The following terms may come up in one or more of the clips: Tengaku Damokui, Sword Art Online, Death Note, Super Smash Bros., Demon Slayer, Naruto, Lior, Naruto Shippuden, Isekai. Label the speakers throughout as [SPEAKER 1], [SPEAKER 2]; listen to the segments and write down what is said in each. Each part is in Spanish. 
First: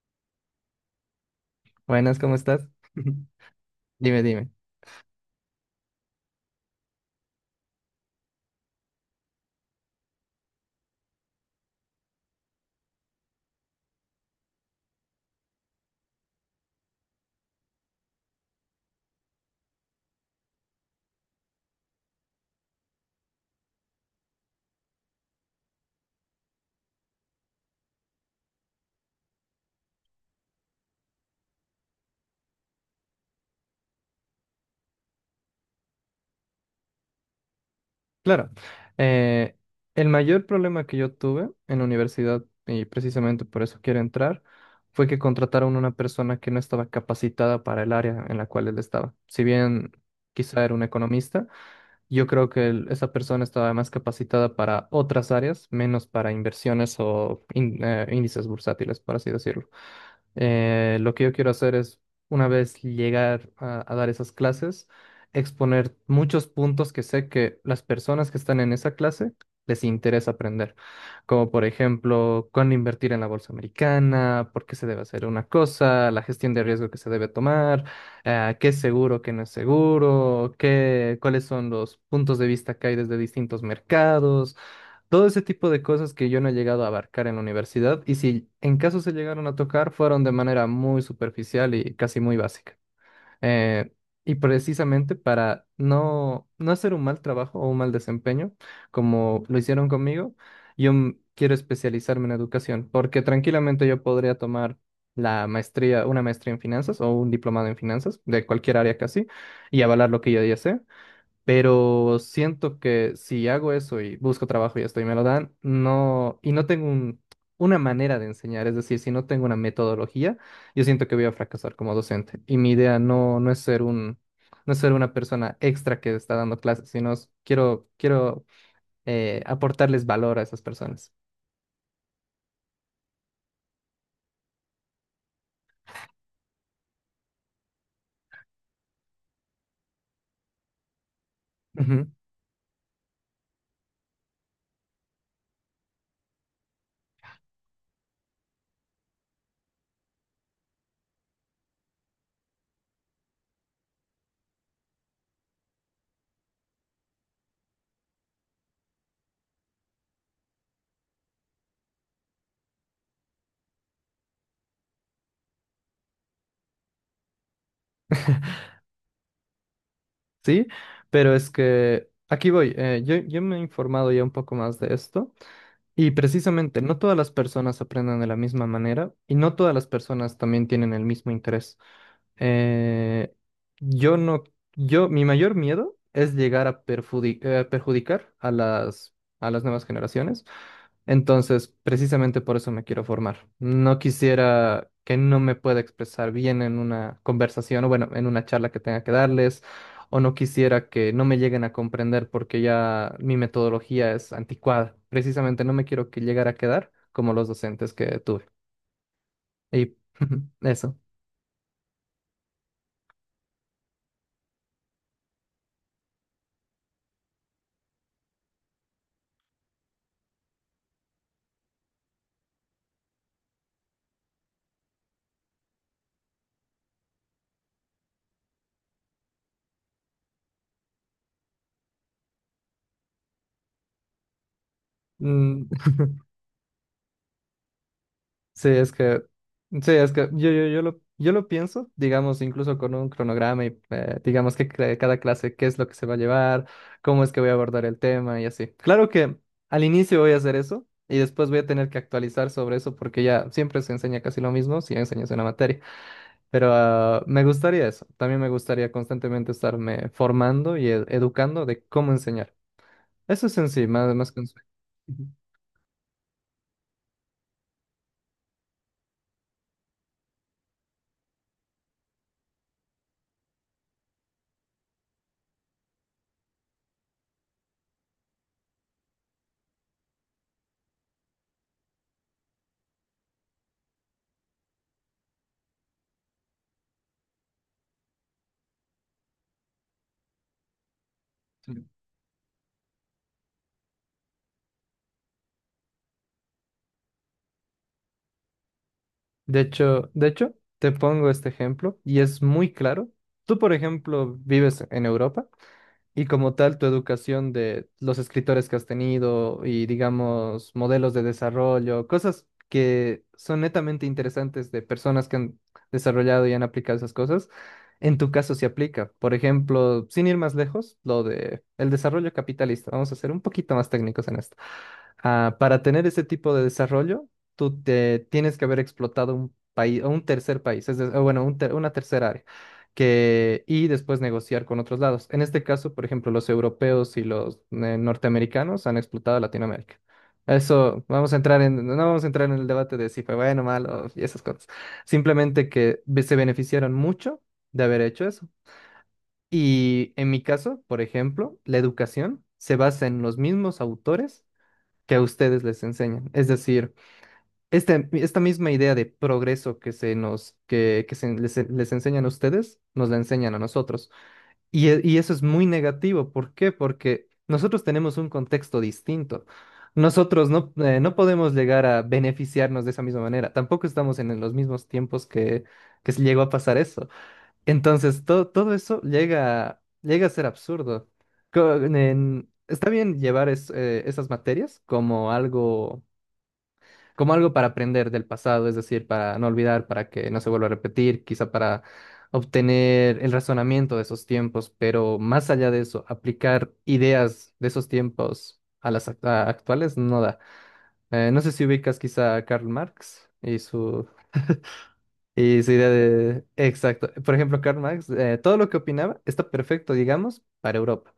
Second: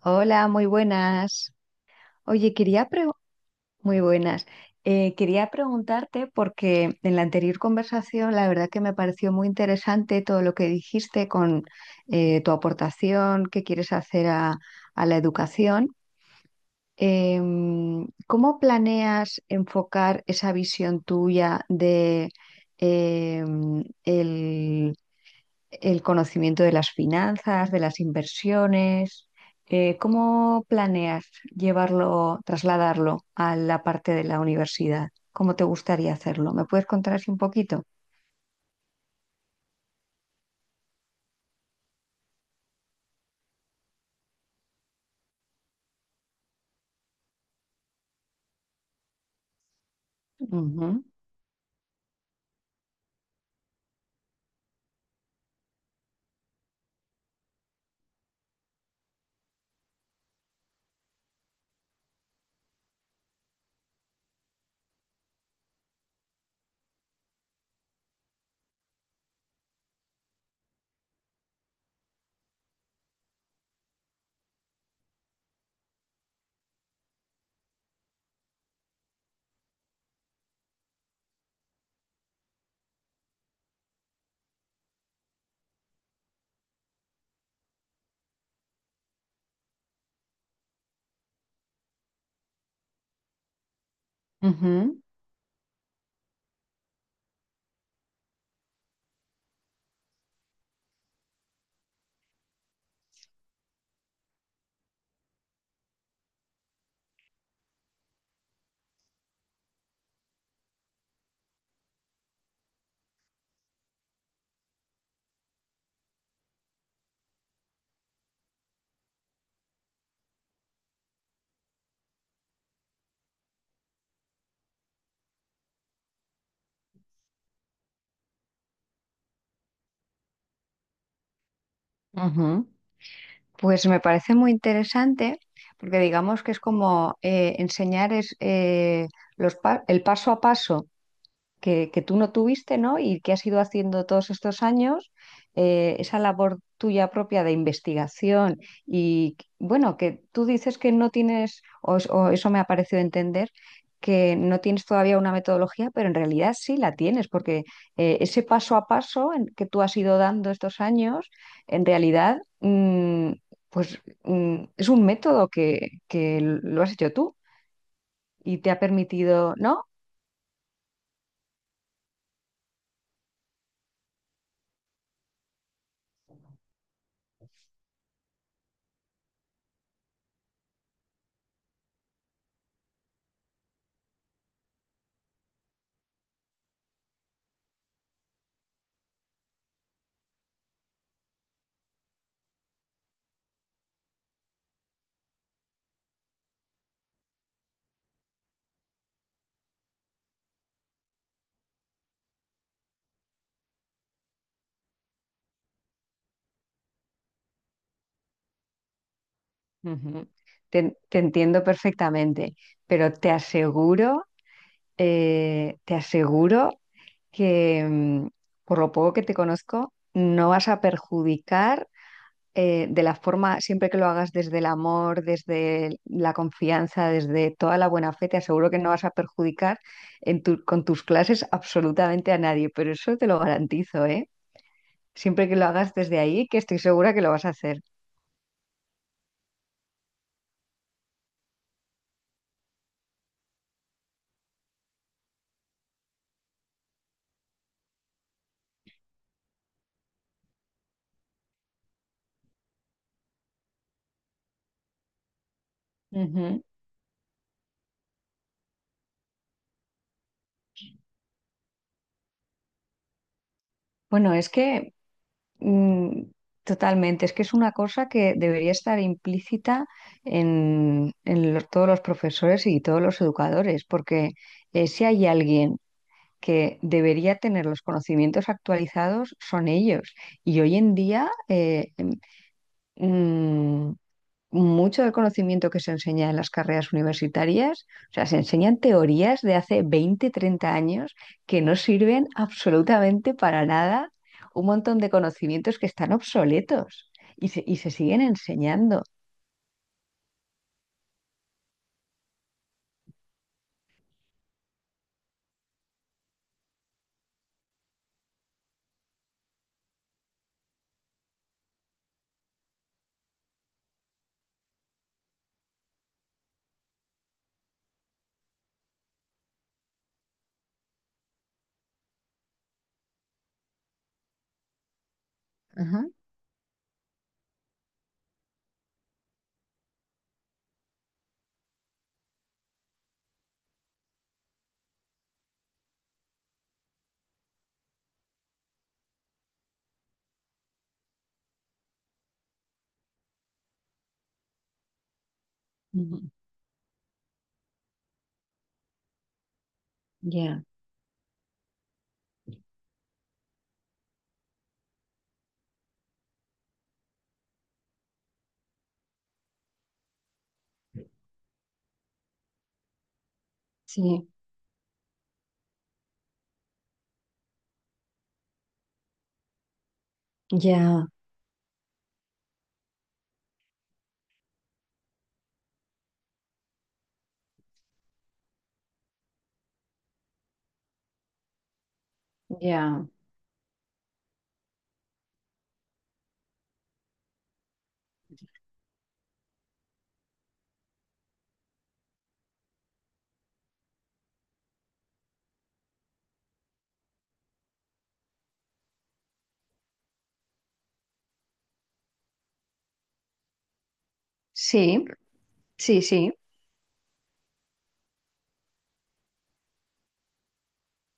[SPEAKER 1] Hola, muy buenas.
[SPEAKER 2] Buenas, ¿cómo
[SPEAKER 1] Oye,
[SPEAKER 2] estás?
[SPEAKER 1] muy
[SPEAKER 2] Dime,
[SPEAKER 1] buenas.
[SPEAKER 2] dime.
[SPEAKER 1] Quería preguntarte porque en la anterior conversación la verdad que me pareció muy interesante todo lo que dijiste con tu aportación que quieres hacer a la educación. ¿Cómo planeas enfocar esa visión tuya de em, el el conocimiento de las finanzas, de las inversiones? ¿Cómo planeas llevarlo, trasladarlo a la parte de la universidad? ¿Cómo te gustaría hacerlo? ¿Me puedes contar así un poquito?
[SPEAKER 2] Claro, eh, el mayor problema que yo tuve en la universidad, y precisamente por eso quiero entrar, fue que contrataron una persona que no estaba capacitada para el área en la cual él estaba. Si bien quizá era un
[SPEAKER 1] Ujú,
[SPEAKER 2] economista, yo creo que esa persona estaba más capacitada para otras áreas, menos para inversiones o índices bursátiles, por así decirlo. Lo que yo quiero hacer es, una vez llegar a dar esas clases, exponer muchos puntos que sé que las personas que están en esa clase les interesa aprender, como por ejemplo, cuándo invertir en la bolsa americana, por qué se debe hacer una cosa, la gestión de riesgo que se debe tomar, qué es seguro, qué no es seguro, cuáles son los puntos de vista que hay desde distintos mercados. Todo ese tipo de cosas que yo no he llegado a abarcar en la universidad y si en caso se llegaron a tocar fueron de manera muy superficial y casi muy básica. Eh, y
[SPEAKER 1] ujú,
[SPEAKER 2] precisamente para no hacer un mal trabajo o un mal desempeño, como lo hicieron conmigo, quiero especializarme en educación porque tranquilamente yo podría tomar la maestría, una maestría en finanzas o un diplomado en finanzas de cualquier área casi y avalar lo que yo ya sé. Pero siento que si hago eso y busco trabajo y esto y me lo dan, no, y no tengo una manera de enseñar, es decir, si no tengo una metodología, yo siento que voy a fracasar como docente. Y mi idea no es ser no es ser una persona extra que está dando clases, sino quiero aportarles valor a esas personas.
[SPEAKER 1] ujú. Pues me parece muy interesante porque digamos que es como enseñar es, el paso a paso que
[SPEAKER 2] Ujú.
[SPEAKER 1] tú no tuviste, ¿no? Y que has ido haciendo todos estos años, esa labor tuya propia de investigación y, bueno, que tú dices que no tienes, o, o eso me ha parecido entender, que no tienes todavía una metodología, pero en realidad sí la tienes, porque ese paso a paso en que tú has ido dando estos años, en realidad, es un método que lo has hecho tú. Y te ha permitido, ¿no?
[SPEAKER 2] Sí, pero es que aquí voy. Yo me he informado ya un poco más de esto. Y precisamente, no todas las personas aprenden de la misma manera y no todas las personas también tienen el mismo interés. Eh, yo no, yo, mi mayor miedo es llegar a perjudicar a a las nuevas generaciones, entonces, precisamente por eso me quiero formar. No quisiera que no me pueda expresar bien en una conversación o bueno, en una charla que tenga que darles, o no quisiera que no me lleguen a comprender porque ya mi metodología es anticuada. Precisamente no me quiero que llegara a quedar como los docentes que tuve. Y
[SPEAKER 1] Ujú. Te,
[SPEAKER 2] eso.
[SPEAKER 1] te entiendo perfectamente, pero te aseguro que por lo poco que te conozco, no vas a perjudicar de la forma, siempre que lo hagas desde el amor, la confianza, desde toda la buena fe, te aseguro que no vas a perjudicar con tus clases absolutamente a nadie, pero eso te lo garantizo, ¿eh? Siempre que lo
[SPEAKER 2] Mm.
[SPEAKER 1] hagas desde ahí, que estoy segura que lo vas a hacer.
[SPEAKER 2] Sí, es que, sí, es que yo lo pienso, digamos, incluso con un cronograma y digamos que cada clase, qué es lo que se va a llevar, cómo es que voy a abordar el tema y así. Claro que al inicio voy a hacer eso y después voy a tener que actualizar sobre eso porque ya siempre se enseña casi lo mismo si enseñas una materia.
[SPEAKER 1] Ujú.
[SPEAKER 2] Pero me gustaría eso, también me gustaría constantemente estarme formando y educando de cómo enseñar. Eso es en sí, más
[SPEAKER 1] Bueno,
[SPEAKER 2] que un
[SPEAKER 1] es
[SPEAKER 2] sueño.
[SPEAKER 1] que...
[SPEAKER 2] Ujú.
[SPEAKER 1] Mm, totalmente. Es que es una cosa que debería estar implícita en todos los profesores y todos los educadores, porque si hay alguien que debería tener los conocimientos actualizados, son ellos. Y hoy en día, mm, mucho del conocimiento que se enseña en las carreras universitarias, o sea, se enseñan teorías de hace 20, 30 años que no
[SPEAKER 2] Sí.
[SPEAKER 1] sirven absolutamente para nada, un montón de conocimientos que están obsoletos y se siguen enseñando.
[SPEAKER 2] De hecho, te pongo este ejemplo y es muy claro. Tú, por ejemplo, vives en Europa. Y como tal, tu educación de los escritores que has tenido y, digamos, modelos de desarrollo, cosas que son netamente interesantes de personas que han desarrollado y han aplicado esas cosas, en tu caso se aplica. Por ejemplo, sin ir más lejos, lo de el desarrollo capitalista. Vamos a ser un poquito más técnicos en esto. Para
[SPEAKER 1] Ajá.
[SPEAKER 2] tener ese tipo de desarrollo, tú te tienes que haber explotado un país o un tercer país, o bueno, una tercera área que, y después negociar con otros lados. En este caso, por ejemplo, los europeos y los norteamericanos han explotado Latinoamérica. Eso, vamos a entrar en, no vamos a entrar en el debate de si fue bueno, malo y esas cosas. Simplemente que
[SPEAKER 1] Ujú.
[SPEAKER 2] se beneficiaron mucho de haber hecho eso. Y en mi
[SPEAKER 1] Ya,
[SPEAKER 2] caso, por ejemplo, la educación se basa en los mismos autores que a ustedes les enseñan. Es decir, esta misma idea de progreso que que se les enseñan a ustedes, nos la enseñan a nosotros.
[SPEAKER 1] sí,
[SPEAKER 2] Y, y eso es muy negativo. ¿Por qué? Porque nosotros tenemos un contexto distinto. Nosotros no,
[SPEAKER 1] ya,
[SPEAKER 2] no podemos llegar a beneficiarnos de esa misma manera. Tampoco estamos en los mismos tiempos que se llegó a pasar eso. Entonces, todo eso llega a ser absurdo. Está
[SPEAKER 1] ya,
[SPEAKER 2] bien llevar esas materias como algo, como algo para aprender del pasado, es decir, para no olvidar, para que no se vuelva a repetir, quizá para obtener el razonamiento de esos tiempos, pero más allá de eso, aplicar ideas de esos tiempos a las a actuales no da. No sé si ubicas quizá a Karl Marx y su...
[SPEAKER 1] sí,
[SPEAKER 2] y su idea
[SPEAKER 1] sí, sí,
[SPEAKER 2] de... Exacto. Por ejemplo, Karl Marx, todo lo que opinaba está perfecto, digamos, para Europa,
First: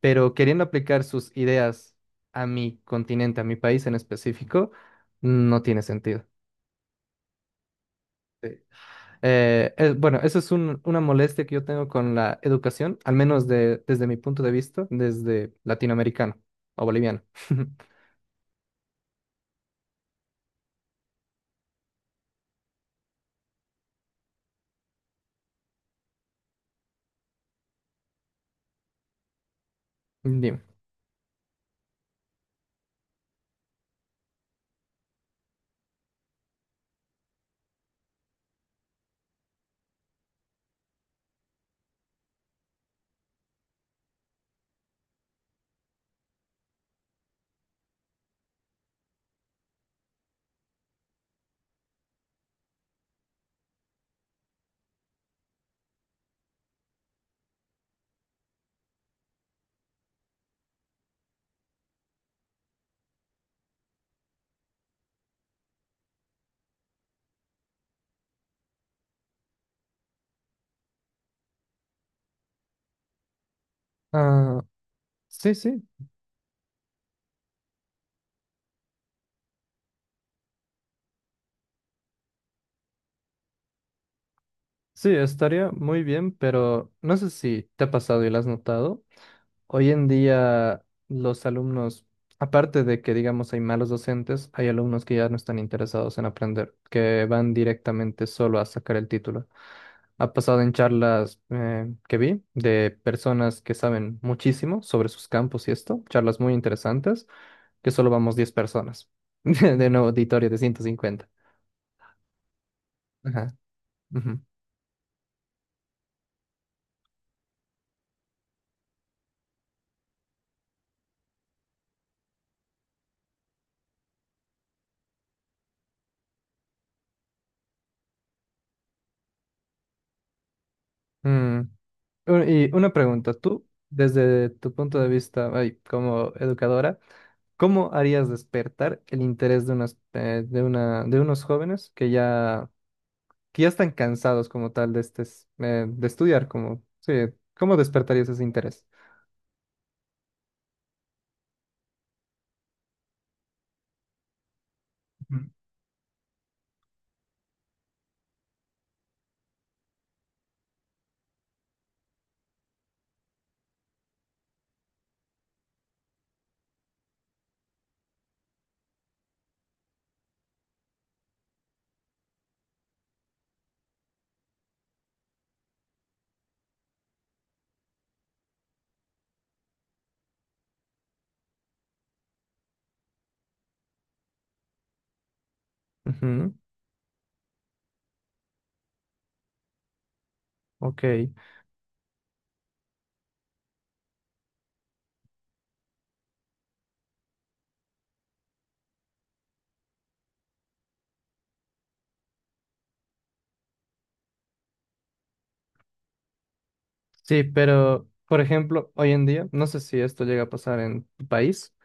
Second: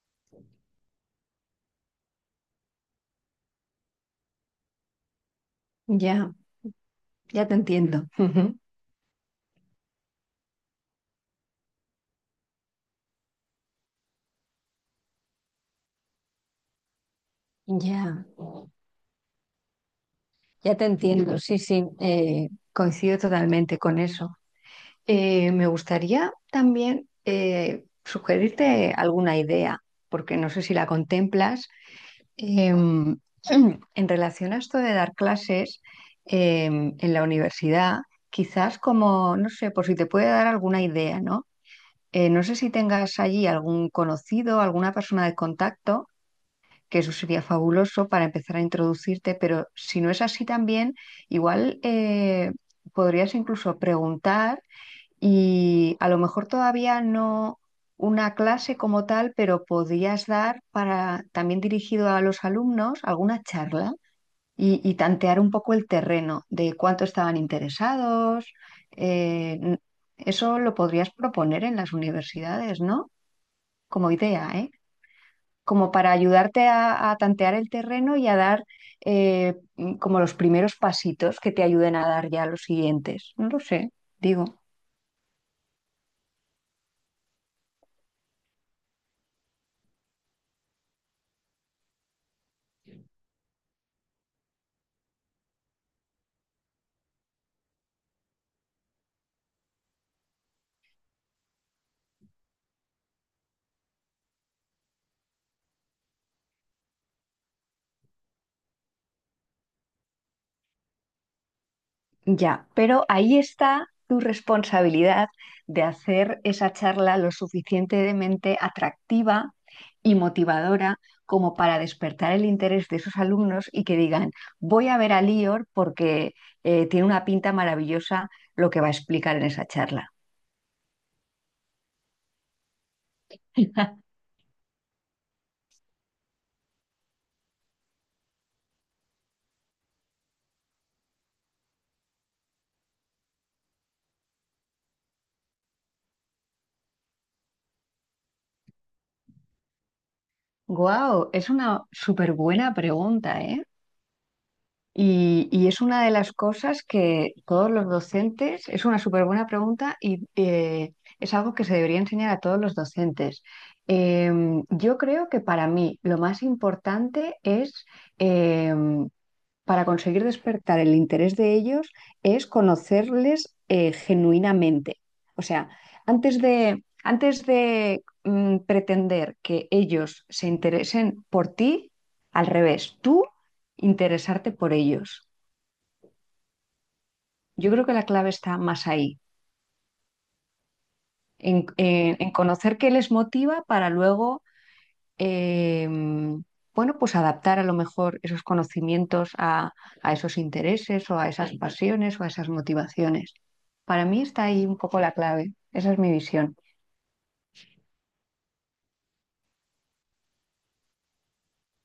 [SPEAKER 2] pero queriendo aplicar sus ideas a mi continente, a mi país en específico, no tiene sentido.
[SPEAKER 1] ya, ya te entiendo. Ujú.
[SPEAKER 2] Bueno, eso es una molestia que yo tengo con la educación, al menos desde mi punto de vista, desde latinoamericano o boliviano.
[SPEAKER 1] Ya, ya te entiendo, sí, sí, coincido totalmente con eso. Me gustaría también sugerirte alguna idea, porque no
[SPEAKER 2] Dime.
[SPEAKER 1] sé si la contemplas, em, en relación a esto de dar clases en la universidad, quizás como, no sé, por si te puede dar alguna idea, ¿no? No sé si tengas allí algún conocido, alguna persona de contacto, que eso sería fabuloso para empezar a introducirte, pero si no es así también, igual podrías incluso preguntar y a lo mejor todavía no una clase como tal, pero podrías dar para también dirigido a los alumnos alguna charla y tantear un poco el terreno de cuánto estaban interesados. eh, n- Eso lo podrías proponer en las universidades, ¿no? Como idea,
[SPEAKER 2] Ah,
[SPEAKER 1] ¿eh?
[SPEAKER 2] sí, sí,
[SPEAKER 1] Como para ayudarte a tantear el terreno y a dar eh, como los primeros pasitos que te ayuden a dar ya los siguientes. No lo sé, digo.
[SPEAKER 2] sí, estaría muy bien, pero no sé si te ha pasado y lo has notado. Hoy en día los alumnos, aparte de que digamos hay malos docentes, hay alumnos que ya no están interesados en aprender, que van directamente solo a sacar el título. Ha pasado en charlas que vi de personas que saben muchísimo sobre sus campos y esto, charlas muy interesantes, que solo vamos 10 personas de un auditorio de 150.
[SPEAKER 1] Ya, pero ahí
[SPEAKER 2] Ajá.
[SPEAKER 1] está tu
[SPEAKER 2] Ujú.
[SPEAKER 1] responsabilidad de hacer esa charla lo suficientemente atractiva y motivadora como para despertar el interés de esos alumnos y que digan, voy a ver a Lior porque tiene una pinta maravillosa lo que va a explicar en esa charla.
[SPEAKER 2] Mm. Y una pregunta, tú, desde tu punto de vista, ay, como educadora, ¿cómo harías despertar el interés de de unos jóvenes que ya están cansados como tal de de estudiar, como, sí, ¿cómo despertarías ese interés?
[SPEAKER 1] Guau, es una súper buena pregunta, ¿eh? Y es una de las cosas que todos los docentes, es una súper buena pregunta y es algo que se debería enseñar a todos los docentes. Yo creo que para mí lo más importante es em, para conseguir despertar el interés de ellos es conocerles genuinamente. O sea, antes de pretender que ellos se interesen por ti, al revés, tú interesarte por ellos.
[SPEAKER 2] Ujú.
[SPEAKER 1] Yo creo que la clave está más ahí,
[SPEAKER 2] Ok,
[SPEAKER 1] en conocer qué les motiva para luego eh, bueno, pues adaptar a lo mejor esos conocimientos a esos intereses o a esas pasiones o a esas motivaciones. Para mí está ahí un poco la clave, esa es mi visión.
[SPEAKER 2] sí, pero por ejemplo, hoy en día, no sé si esto llega a pasar en tu país,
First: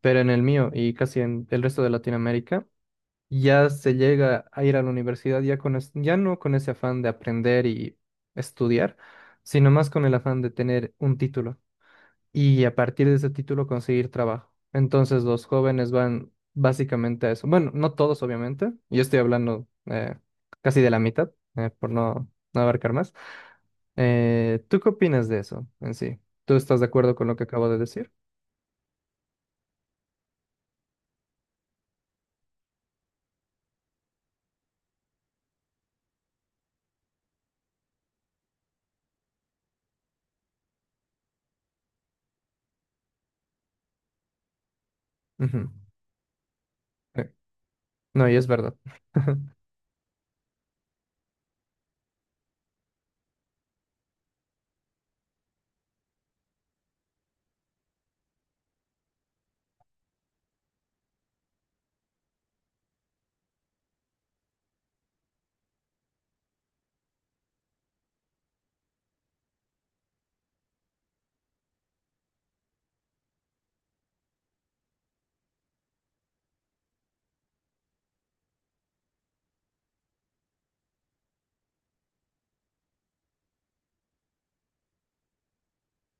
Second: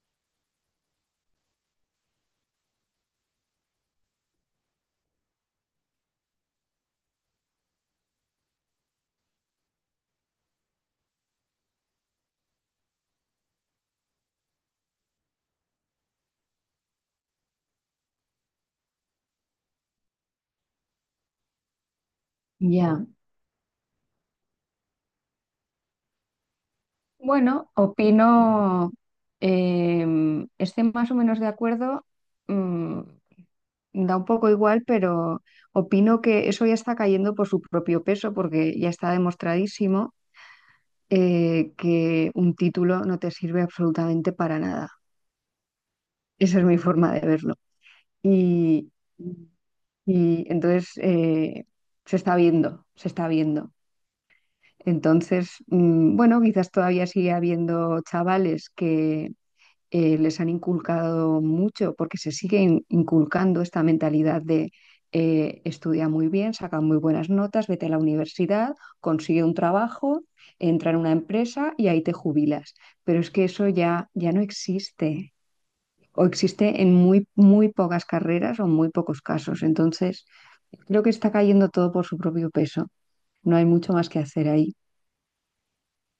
[SPEAKER 2] pero en el mío y casi en el resto de Latinoamérica, ya se llega a ir a la universidad ya con ya no con ese afán de aprender y estudiar, sino más con el afán de tener un título y a partir de ese título conseguir trabajo. Entonces los jóvenes van básicamente a eso. Bueno, no todos obviamente, yo estoy hablando casi de la mitad, por no abarcar
[SPEAKER 1] Ya,
[SPEAKER 2] más. ¿Tú qué opinas de eso en sí? ¿Tú estás de acuerdo con lo que acabo
[SPEAKER 1] bueno,
[SPEAKER 2] de decir?
[SPEAKER 1] opino, estoy más o menos de acuerdo, mm, da un poco igual, pero opino que eso ya está cayendo por su propio peso, porque ya está demostradísimo que un título no te sirve absolutamente para nada.
[SPEAKER 2] Ujú.
[SPEAKER 1] Esa es mi forma de
[SPEAKER 2] Eh,
[SPEAKER 1] verlo.
[SPEAKER 2] No, y es verdad.
[SPEAKER 1] Y, y entonces se está viendo, se está viendo. Entonces, bueno, quizás todavía sigue habiendo chavales que les han inculcado mucho, porque se sigue inculcando esta mentalidad de estudia muy bien, saca muy buenas notas, vete a la universidad, consigue un trabajo, entra en una empresa y ahí te jubilas. Pero es que eso ya, ya no existe o existe en muy, muy pocas carreras o muy pocos casos. Entonces, creo que está cayendo todo por su propio peso. No hay mucho más que hacer ahí.